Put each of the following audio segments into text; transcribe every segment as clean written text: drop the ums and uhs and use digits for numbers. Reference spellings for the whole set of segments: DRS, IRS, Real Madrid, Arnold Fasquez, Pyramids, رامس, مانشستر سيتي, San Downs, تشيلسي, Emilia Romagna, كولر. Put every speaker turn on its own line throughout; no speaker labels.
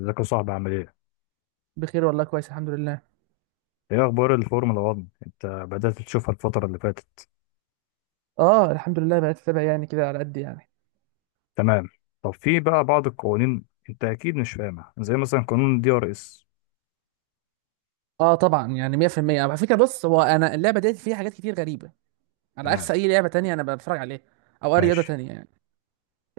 ازيك يا صاحبي عامل ايه؟
بخير والله، كويس الحمد لله.
ايه اخبار الفورمولا 1؟ انت بدأت تشوفها الفترة اللي فاتت.
اه الحمد لله بقيت اتابع، يعني كده على قد يعني.
تمام. طب في بقى بعض القوانين، انت اكيد مش فاهمها، زي مثلا قانون الدي ار اس.
اه طبعا يعني 100% على فكره. بص، هو انا اللعبه ديت فيها حاجات كتير غريبه، على عكس
تمام.
اي لعبه تانية انا بتفرج عليها، او اي رياضه
ماشي.
تانية يعني.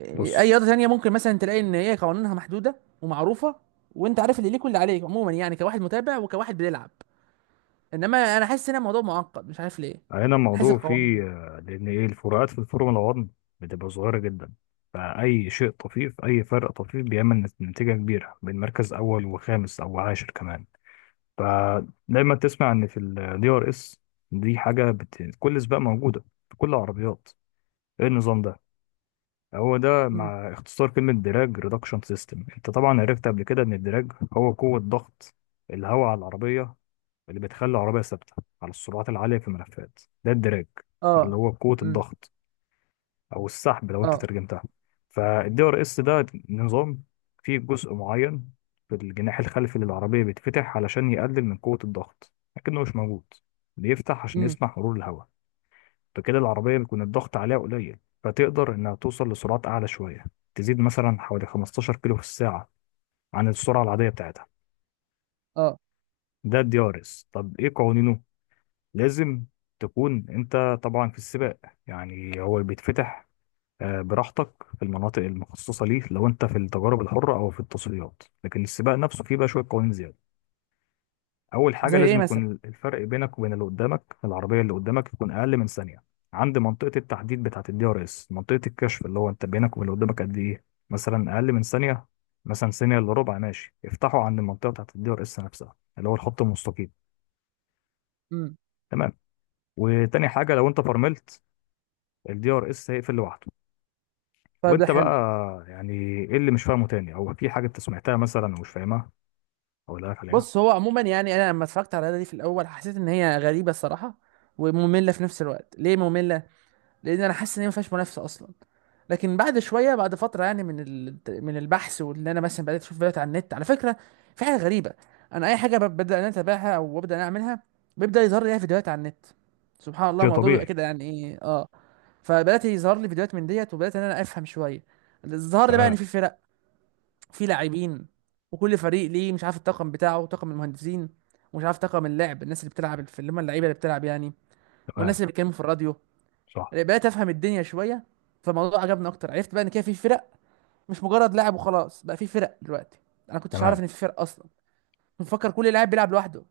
اي
بص.
رياضه تانية ممكن مثلا تلاقي ان هي قوانينها محدوده ومعروفه، وانت عارف اللي ليك واللي عليك عموما، يعني كواحد متابع وكواحد بيلعب. انما انا حاسس ان الموضوع معقد، مش عارف ليه.
هنا
حاسس
الموضوع فيه،
القوانين.
لان ايه الفروقات في الفورمولا 1 بتبقى صغيرة جدا. فأي شيء طفيف، أي فرق طفيف بيعمل نتيجة كبيرة بين مركز أول وخامس أو عاشر كمان. فدايما تسمع إن في الدي ار اس، دي حاجة كل سباق موجودة، في كل العربيات. ايه النظام ده؟ هو ده،
امم.
مع اختصار كلمة دراج ريدكشن سيستم. انت طبعا عرفت قبل كده ان الدراج هو قوة ضغط الهواء على العربية، اللي بتخلي العربية ثابتة على السرعات العالية في الملفات. ده الدراج،
اه.
اللي هو قوة
امم.
الضغط، او السحب لو انت
اه.
ترجمتها. فالدي ار اس ده نظام، فيه جزء معين في الجناح الخلفي للعربية بيتفتح علشان يقلل من قوة الضغط، لكنه مش موجود، بيفتح عشان
امم.
يسمح مرور الهواء. فكده العربية بيكون الضغط عليها قليل، فتقدر إنها توصل لسرعات أعلى شوية، تزيد مثلا حوالي 15 كيلو في الساعة عن السرعة العادية بتاعتها.
اه.
ده الدي ار اس. طب إيه قوانينه؟ لازم تكون أنت طبعا في السباق. يعني هو بيتفتح براحتك في المناطق المخصصة ليه لو أنت في التجارب الحرة أو في التصفيات، لكن السباق نفسه فيه بقى شوية قوانين زيادة. اول حاجه،
زي
لازم
ايه مثلا؟
يكون الفرق بينك وبين اللي قدامك، العربيه اللي قدامك يكون اقل من ثانيه عند منطقه التحديد بتاعه الدي ار اس، منطقه الكشف، اللي هو انت بينك وبين اللي قدامك قد ايه، مثلا اقل من ثانيه، مثلا ثانيه الا ربع، ماشي افتحوا عند المنطقه بتاعه الدي ار اس نفسها، اللي هو الخط المستقيم.
امم.
تمام. وتاني حاجه، لو انت فرملت الدي ار اس هيقفل لوحده.
طيب ده
وانت بقى،
حلو.
يعني ايه اللي مش فاهمه تاني، او في حاجه انت سمعتها مثلا ومش فاهمها اقول لك عليها.
بص، هو عموما يعني انا لما اتفرجت على اللعبه دي في الاول، حسيت ان هي غريبه الصراحه، وممله في نفس الوقت. ليه ممله؟ لان انا حاسس ان هي ما فيهاش منافسه اصلا. لكن بعد شويه، بعد فتره يعني، من ال... من البحث، واللي انا مثلا بدات اشوف فيديوهات على النت. على فكره، في حاجه غريبه. انا اي حاجه ببدا ان انا اتابعها او ببدا ان انا اعملها، بيبدا يظهر لي فيديوهات على النت. سبحان الله
شيء
الموضوع بيبقى
طبيعي.
كده، يعني ايه؟ اه. فبدات يظهر لي فيديوهات من ديت، وبدات ان انا افهم شويه. ظهر لي بقى ان
تمام.
في فرق، في لاعبين، وكل فريق ليه مش عارف الطاقم بتاعه، طاقم المهندسين، ومش عارف طاقم اللعب، الناس اللي بتلعب، في اللي هم اللعيبه اللي بتلعب يعني، والناس
تمام.
اللي بيتكلموا في الراديو.
صح.
بقيت افهم الدنيا شويه، فالموضوع عجبني اكتر. عرفت بقى ان كده في فرق، مش مجرد لاعب وخلاص. بقى في فرق دلوقتي. انا كنتش عارف
تمام.
ان في فرق اصلا. كنت مفكر كل لاعب بيلعب لوحده،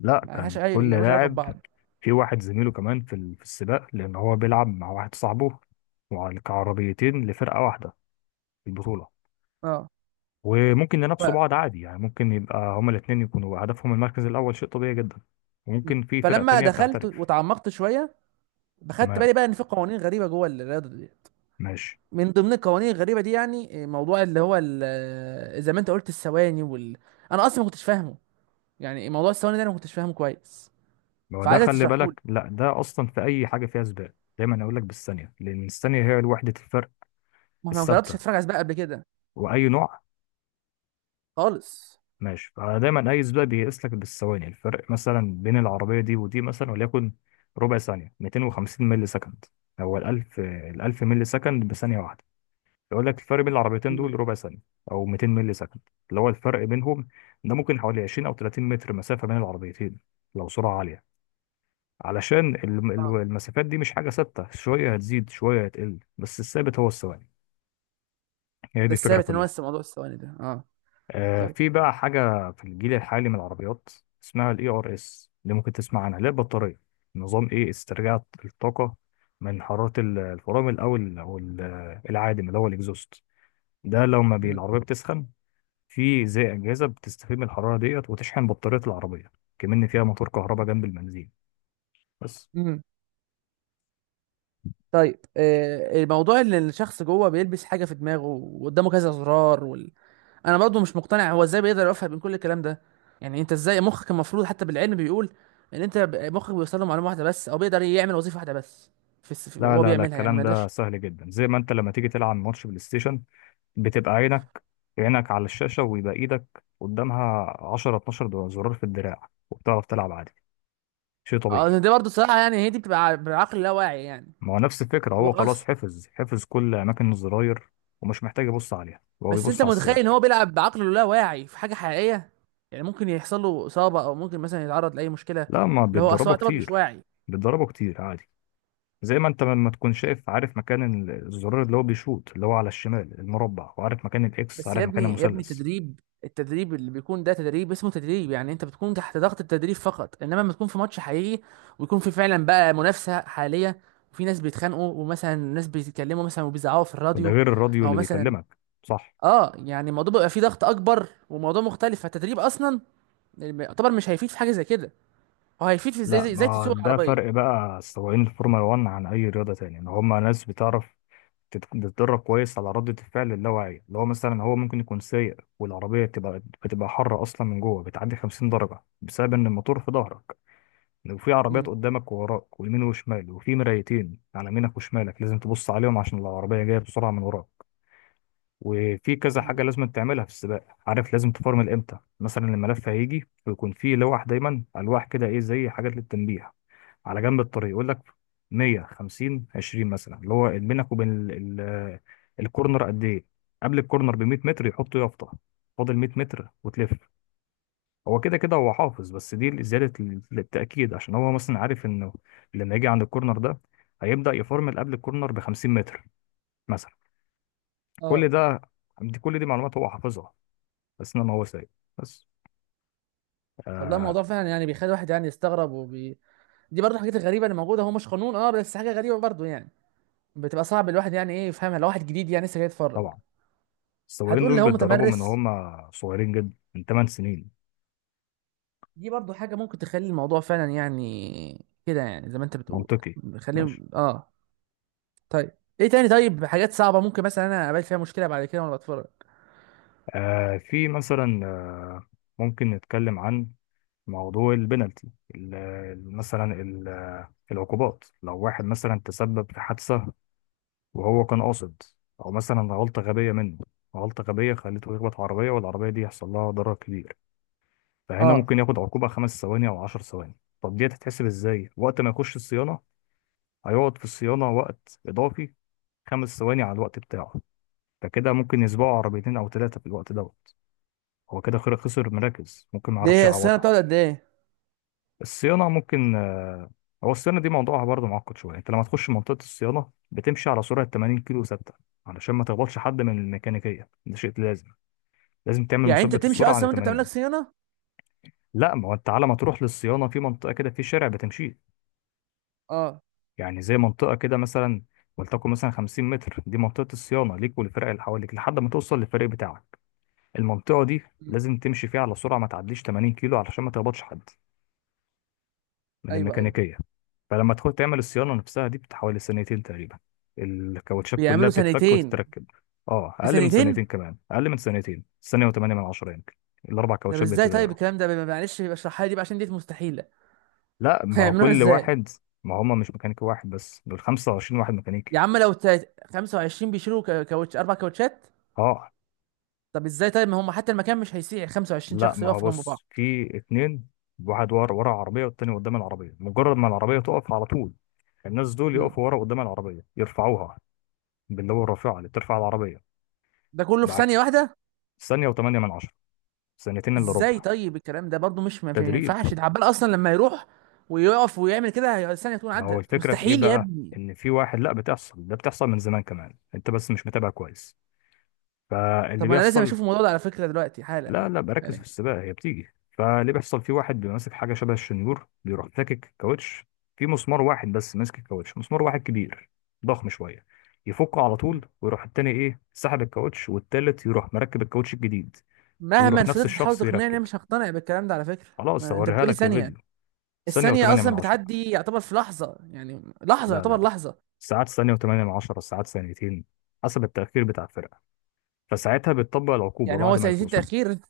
لا،
ما
كان
لهاش اي
كل
ملهاش علاقه
لاعب
ببعض.
في واحد زميله كمان في السباق، لان هو بيلعب مع واحد صاحبه، كعربيتين لفرقه واحده في البطوله.
اه.
وممكن ينافسوا
ف.
بعض عادي، يعني ممكن يبقى هما الاثنين يكونوا هدفهم المركز الاول، شيء طبيعي جدا.
م.
وممكن في فرق
فلما
تانية
دخلت
بتعترف.
وتعمقت شويه، بخدت
تمام.
بالي بقى ان في قوانين غريبه جوه الرياضه دي.
ماشي.
من ضمن القوانين الغريبه دي، يعني موضوع اللي هو زي ما انت قلت الثواني وال... انا اصلا ما كنتش فاهمه. يعني موضوع الثواني ده انا ما كنتش فاهمه كويس،
هو ده،
فعايزك
خلي
تشرحه لي.
بالك، لا ده اصلا في اي حاجه فيها سباق دايما اقول لك بالثانيه، لان الثانيه هي وحده الفرق
ما انا ما جربتش
الثابته،
اتفرج على سباق قبل كده
واي نوع.
خالص.
ماشي. فدايما اي سباق بيقيس لك بالثواني، الفرق مثلا بين العربيه دي ودي، مثلا وليكن ربع ثانيه، 250 مللي سكند، هو ال 1000 مللي سكند بثانيه واحده. يقول لك الفرق بين العربيتين
مم.
دول ربع ثانيه، او 200 مللي سكند، اللي هو الفرق بينهم. ده ممكن حوالي 20 او 30 متر مسافه بين العربيتين، لو سرعه عاليه. علشان
اه
المسافات دي مش حاجه ثابته، شويه هتزيد شويه هتقل، بس الثابت هو الثواني. هي دي
بس
الفكره
ثابت ان هو
كلها.
لسه موضوع الثواني ده اه. طيب.
في بقى حاجة في الجيل الحالي من العربيات، اسمها الاي ار اس، اللي ممكن تسمع عنها، اللي هي البطارية. نظام ايه، استرجاع الطاقة من حرارة الفرامل او العادم اللي هو الاكزوست. ده لما
مم.
العربية بتسخن، في زي أجهزة بتستفيد من الحرارة ديت وتشحن بطارية العربية، كمان فيها موتور كهرباء جنب البنزين بس.
مم. طيب الموضوع اللي الشخص جوه بيلبس حاجه في دماغه وقدامه كذا زرار، انا برضو مش مقتنع هو ازاي بيقدر يوفق بين كل الكلام ده. يعني انت ازاي مخك؟ المفروض حتى بالعلم بيقول ان انت مخك بيوصل له معلومه واحده بس، او بيقدر يعمل وظيفه واحده بس.
لا،
هو
لا، لا،
بيعملها يعني، ما
الكلام ده
يقدرش.
سهل جدا، زي ما انت لما تيجي تلعب ماتش بلاي ستيشن، بتبقى عينك على الشاشة، ويبقى إيدك قدامها 10، 12 زرار في الدراع، وبتعرف تلعب عادي. شيء طبيعي.
اه دي برضو صراحه، يعني هي دي بتبقى بعقل لا واعي يعني.
ما هو نفس الفكرة،
هو
هو خلاص
خلاص.
حفظ كل أماكن الزراير، ومش محتاج يبص عليها، هو
بس انت
بيبص على
متخيل
السباق.
ان هو بيلعب بعقله اللا واعي في حاجه حقيقيه. يعني ممكن يحصل له اصابه، او ممكن مثلا يتعرض لاي مشكله،
لا، ما
اللي هو اصل هو
بيتدربوا
يعتبر مش
كتير،
واعي.
بيتدربوا كتير عادي، زي ما انت لما تكون شايف عارف مكان الزرار اللي هو بيشوط، اللي هو على الشمال المربع، وعارف مكان الاكس،
بس
عارف
يا
مكان
ابني يا ابني،
المثلث.
تدريب، التدريب اللي بيكون ده تدريب، اسمه تدريب. يعني انت بتكون تحت ضغط التدريب فقط، انما لما تكون في ماتش حقيقي ويكون في فعلا بقى منافسة حالية، وفي ناس بيتخانقوا، ومثلا ناس بيتكلموا مثلا وبيزعقوا في
وده
الراديو،
غير الراديو
او
اللي
مثلا
بيكلمك. صح.
اه، يعني الموضوع بيبقى فيه ضغط اكبر وموضوع مختلف. فالتدريب اصلا يعتبر مش هيفيد في حاجة زي كده. هو هيفيد في ازاي
لا،
ازاي إزاي
ما
تسوق
ده فرق
العربية.
بقى السواقين الفورمولا 1 عن اي رياضه تانية، ان هما ناس بتعرف بتتدرب كويس على ردة الفعل اللاواعية، اللي هو مثلا هو ممكن يكون سايق، والعربية بتبقى حارة أصلا من جوه، بتعدي 50 درجة، بسبب إن الموتور في ظهرك، وفي عربيات
امم.
قدامك ووراك ويمين وشمال، وفي مرايتين على يمينك وشمالك لازم تبص عليهم عشان لو العربية جاية بسرعة من وراك. وفي كذا
أمم.
حاجة لازم تعملها في السباق، عارف لازم تفرمل امتى، مثلا الملف هيجي ويكون فيه لوح، دايما ألواح كده ايه، زي حاجات للتنبيه على جنب الطريق، يقول لك 100، 50، 20 مثلا، اللي هو بينك وبين الكورنر قد ايه. قبل الكورنر ب 100 متر يحط يافطه، فاضل 100 متر وتلف. هو كده كده هو حافظ، بس دي زياده للتاكيد، عشان هو مثلا عارف انه لما يجي عند الكورنر ده هيبدا يفرمل قبل الكورنر ب 50 متر مثلا. كل
اه
ده، دي كل دي معلومات هو حافظها، بس انما هو سايق بس.
والله
آه
الموضوع فعلا يعني بيخلي الواحد يعني يستغرب، وبي... دي برضه الحاجات الغريبة اللي موجودة. هو مش قانون اه، بس حاجة غريبة برضه يعني، بتبقى صعب الواحد يعني ايه يفهمها، لو واحد جديد يعني لسه جاي يتفرج.
طبعا السواقين
هتقول لي
دول
هو
بيتدربوا من
متمرس.
هم صغيرين جدا، من 8 سنين.
دي برضو حاجة ممكن تخلي الموضوع فعلا يعني كده، يعني زي ما انت بتقول.
منطقي.
خليه
ماشي.
اه. طيب. ايه تاني؟ طيب حاجات صعبة ممكن مثلا انا اقابل فيها مشكلة بعد كده وانا بتفرج.
في مثلا، ممكن نتكلم عن موضوع البنالتي، مثلا العقوبات. لو واحد مثلا تسبب في حادثة وهو كان قاصد، أو مثلا غلطة غبية منه، غلطة غبية خليته يخبط عربية والعربية دي يحصل لها ضرر كبير، فهنا
اه.
ممكن ياخد عقوبة 5 ثواني أو 10 ثواني. طب دي هتتحسب إزاي؟ وقت ما يخش الصيانة هيقعد في الصيانة وقت إضافي، 5 ثواني على الوقت بتاعه. فكده ممكن يسبقوا عربيتين أو ثلاثة في الوقت ده. هو كده خير خسر مراكز ممكن ما
دي
يعرفش
هي الصيانة
يعوضها.
بتقعد قد ايه؟
الصيانه ممكن، هو الصيانه دي موضوعها برضه معقد شويه. انت لما تخش منطقه الصيانه بتمشي على سرعه 80 كيلو ثابته، علشان ما تخبطش حد من الميكانيكيه، ده شيء لازم. لازم تعمل
يعني انت
مثبت
تمشي
السرعه على
اصلا وانت بتعمل لك
80.
صيانة؟
لا، ما هو انت على ما تروح للصيانه في منطقه كده، في شارع بتمشيه،
اه.
يعني زي منطقه كده مثلا، ولتكن مثلا 50 متر، دي منطقه الصيانه ليك والفرق اللي حواليك لحد ما توصل للفريق بتاعك. المنطقه دي
مم.
لازم تمشي فيها على سرعه ما تعديش 80 كيلو، علشان ما تخبطش حد من
ايوه ايوه.
الميكانيكية. فلما تدخل تعمل الصيانة نفسها دي بتحوالي سنتين تقريبا، الكاوتشات كلها
بيعملوا
بتتفك
سنتين؟
وتتركب. اه
في
أقل من سنتين
سنتين؟
كمان، أقل من سنتين، سنة وثمانية من عشرة يمكن. الأربع
طب
كاوتشات
ازاي؟ طيب
بيتغيروا.
الكلام ده معلش، يبقى اشرحها لي دي بقى، عشان دي مستحيلة.
لا، ما هو
هيعملوها
كل
ازاي؟
واحد، ما هما مش ميكانيكي واحد بس، دول 25 واحد ميكانيكي.
يا عم لو 25 بيشيلوا كاوتش، اربع كاوتشات؟
اه.
طب ازاي؟ طيب ما هم حتى المكان مش هيسيع 25
لا،
شخص
ما هو
يقفوا جنب بعض.
بص، في اتنين، واحد ورا العربية والتاني قدام العربية، مجرد ما العربية تقف على طول، الناس دول
امم.
يقفوا ورا قدام العربية يرفعوها، باللي هو الرافعة اللي بترفع العربية،
ده كله في
معاك.
ثانية واحدة؟
ثانية وثمانية من عشرة، سنتين الا
ازاي؟
ربع.
طيب الكلام ده برضو مش، ما
تدريب.
ينفعش. ده عبال اصلا لما يروح ويقف ويعمل كده الثانية تكون
ما هو
عدت.
الفكره في ايه
مستحيل يا
بقى،
ابني.
ان في واحد، لا بتحصل، ده بتحصل من زمان كمان، انت بس مش متابع كويس. فاللي
طب ما انا لازم
بيحصل،
اشوف الموضوع ده على فكرة دلوقتي حالا.
لا، لا، بركز في
يعني
السباق هي بتيجي. فاللي بيحصل، في واحد بيبقى ماسك حاجه شبه الشنيور، بيروح فاكك كاوتش، في مسمار واحد بس ماسك الكاوتش، مسمار واحد كبير، ضخم شويه، يفكه على طول، ويروح التاني ايه سحب الكاوتش، والتالت يروح مركب الكاوتش الجديد.
مهما
ويروح نفس
فضلت تحاول
الشخص
تقنعني انا
يركب.
مش هقتنع بالكلام ده على فكرة.
خلاص
ما انت
هوريها
بتقولي
لك في فيديو.
ثانية!
ثانيه
الثانية
وثمانيه من
اصلا
عشره.
بتعدي يعتبر في لحظة، يعني لحظة
لا، لا،
يعتبر
لا،
لحظة.
ساعات ثانية وثمانية من عشرة، ساعات ثانيتين، حسب التأخير بتاع الفرقة، فساعتها بتطبق العقوبة
يعني هو
بعد ما
ثانيتين
يخلصوا.
تأخير؟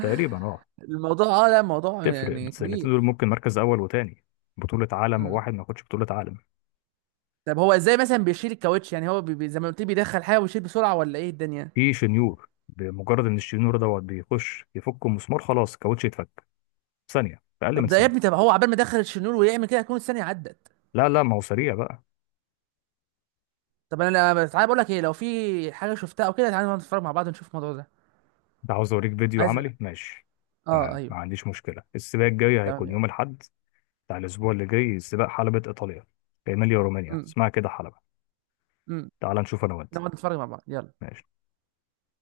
تقريبا اه.
الموضوع اه، لا موضوع
تفرق
يعني كبير.
السنتين دول ممكن مركز أول وتاني، بطولة عالم وواحد ما ياخدش بطولة عالم.
طب هو ازاي مثلا بيشيل الكاوتش؟ يعني هو زي ما قلت لي بيدخل حاجه ويشيل بسرعه، ولا ايه الدنيا؟
في شنيور، بمجرد إن الشنيور دوت بيخش يفك المسمار خلاص الكاوتش يتفك ثانية، في أقل
طب
من
ده يا ابني،
ثانية.
طب هو عبال ما دخل الشنور ويعمل كده هتكون الثانيه عدت.
لا، لا، ما هو سريع بقى.
طب انا، تعالى بقول لك ايه، لو في حاجه شفتها او كده تعالى نقعد نتفرج مع بعض ونشوف الموضوع ده.
ده عاوز أوريك فيديو
عايز.
عملي؟ ماشي،
اه
تمام،
ايوه.
ما عنديش مشكلة. السباق الجاي
تمام
هيكون
يلا.
يوم الأحد بتاع الأسبوع اللي جاي، سباق حلبة إيطاليا، في إيميليا رومانيا
امم.
اسمها كده حلبة.
امم.
تعال نشوف انا وانت.
نقعد نتفرج مع بعض، يلا.
ماشي.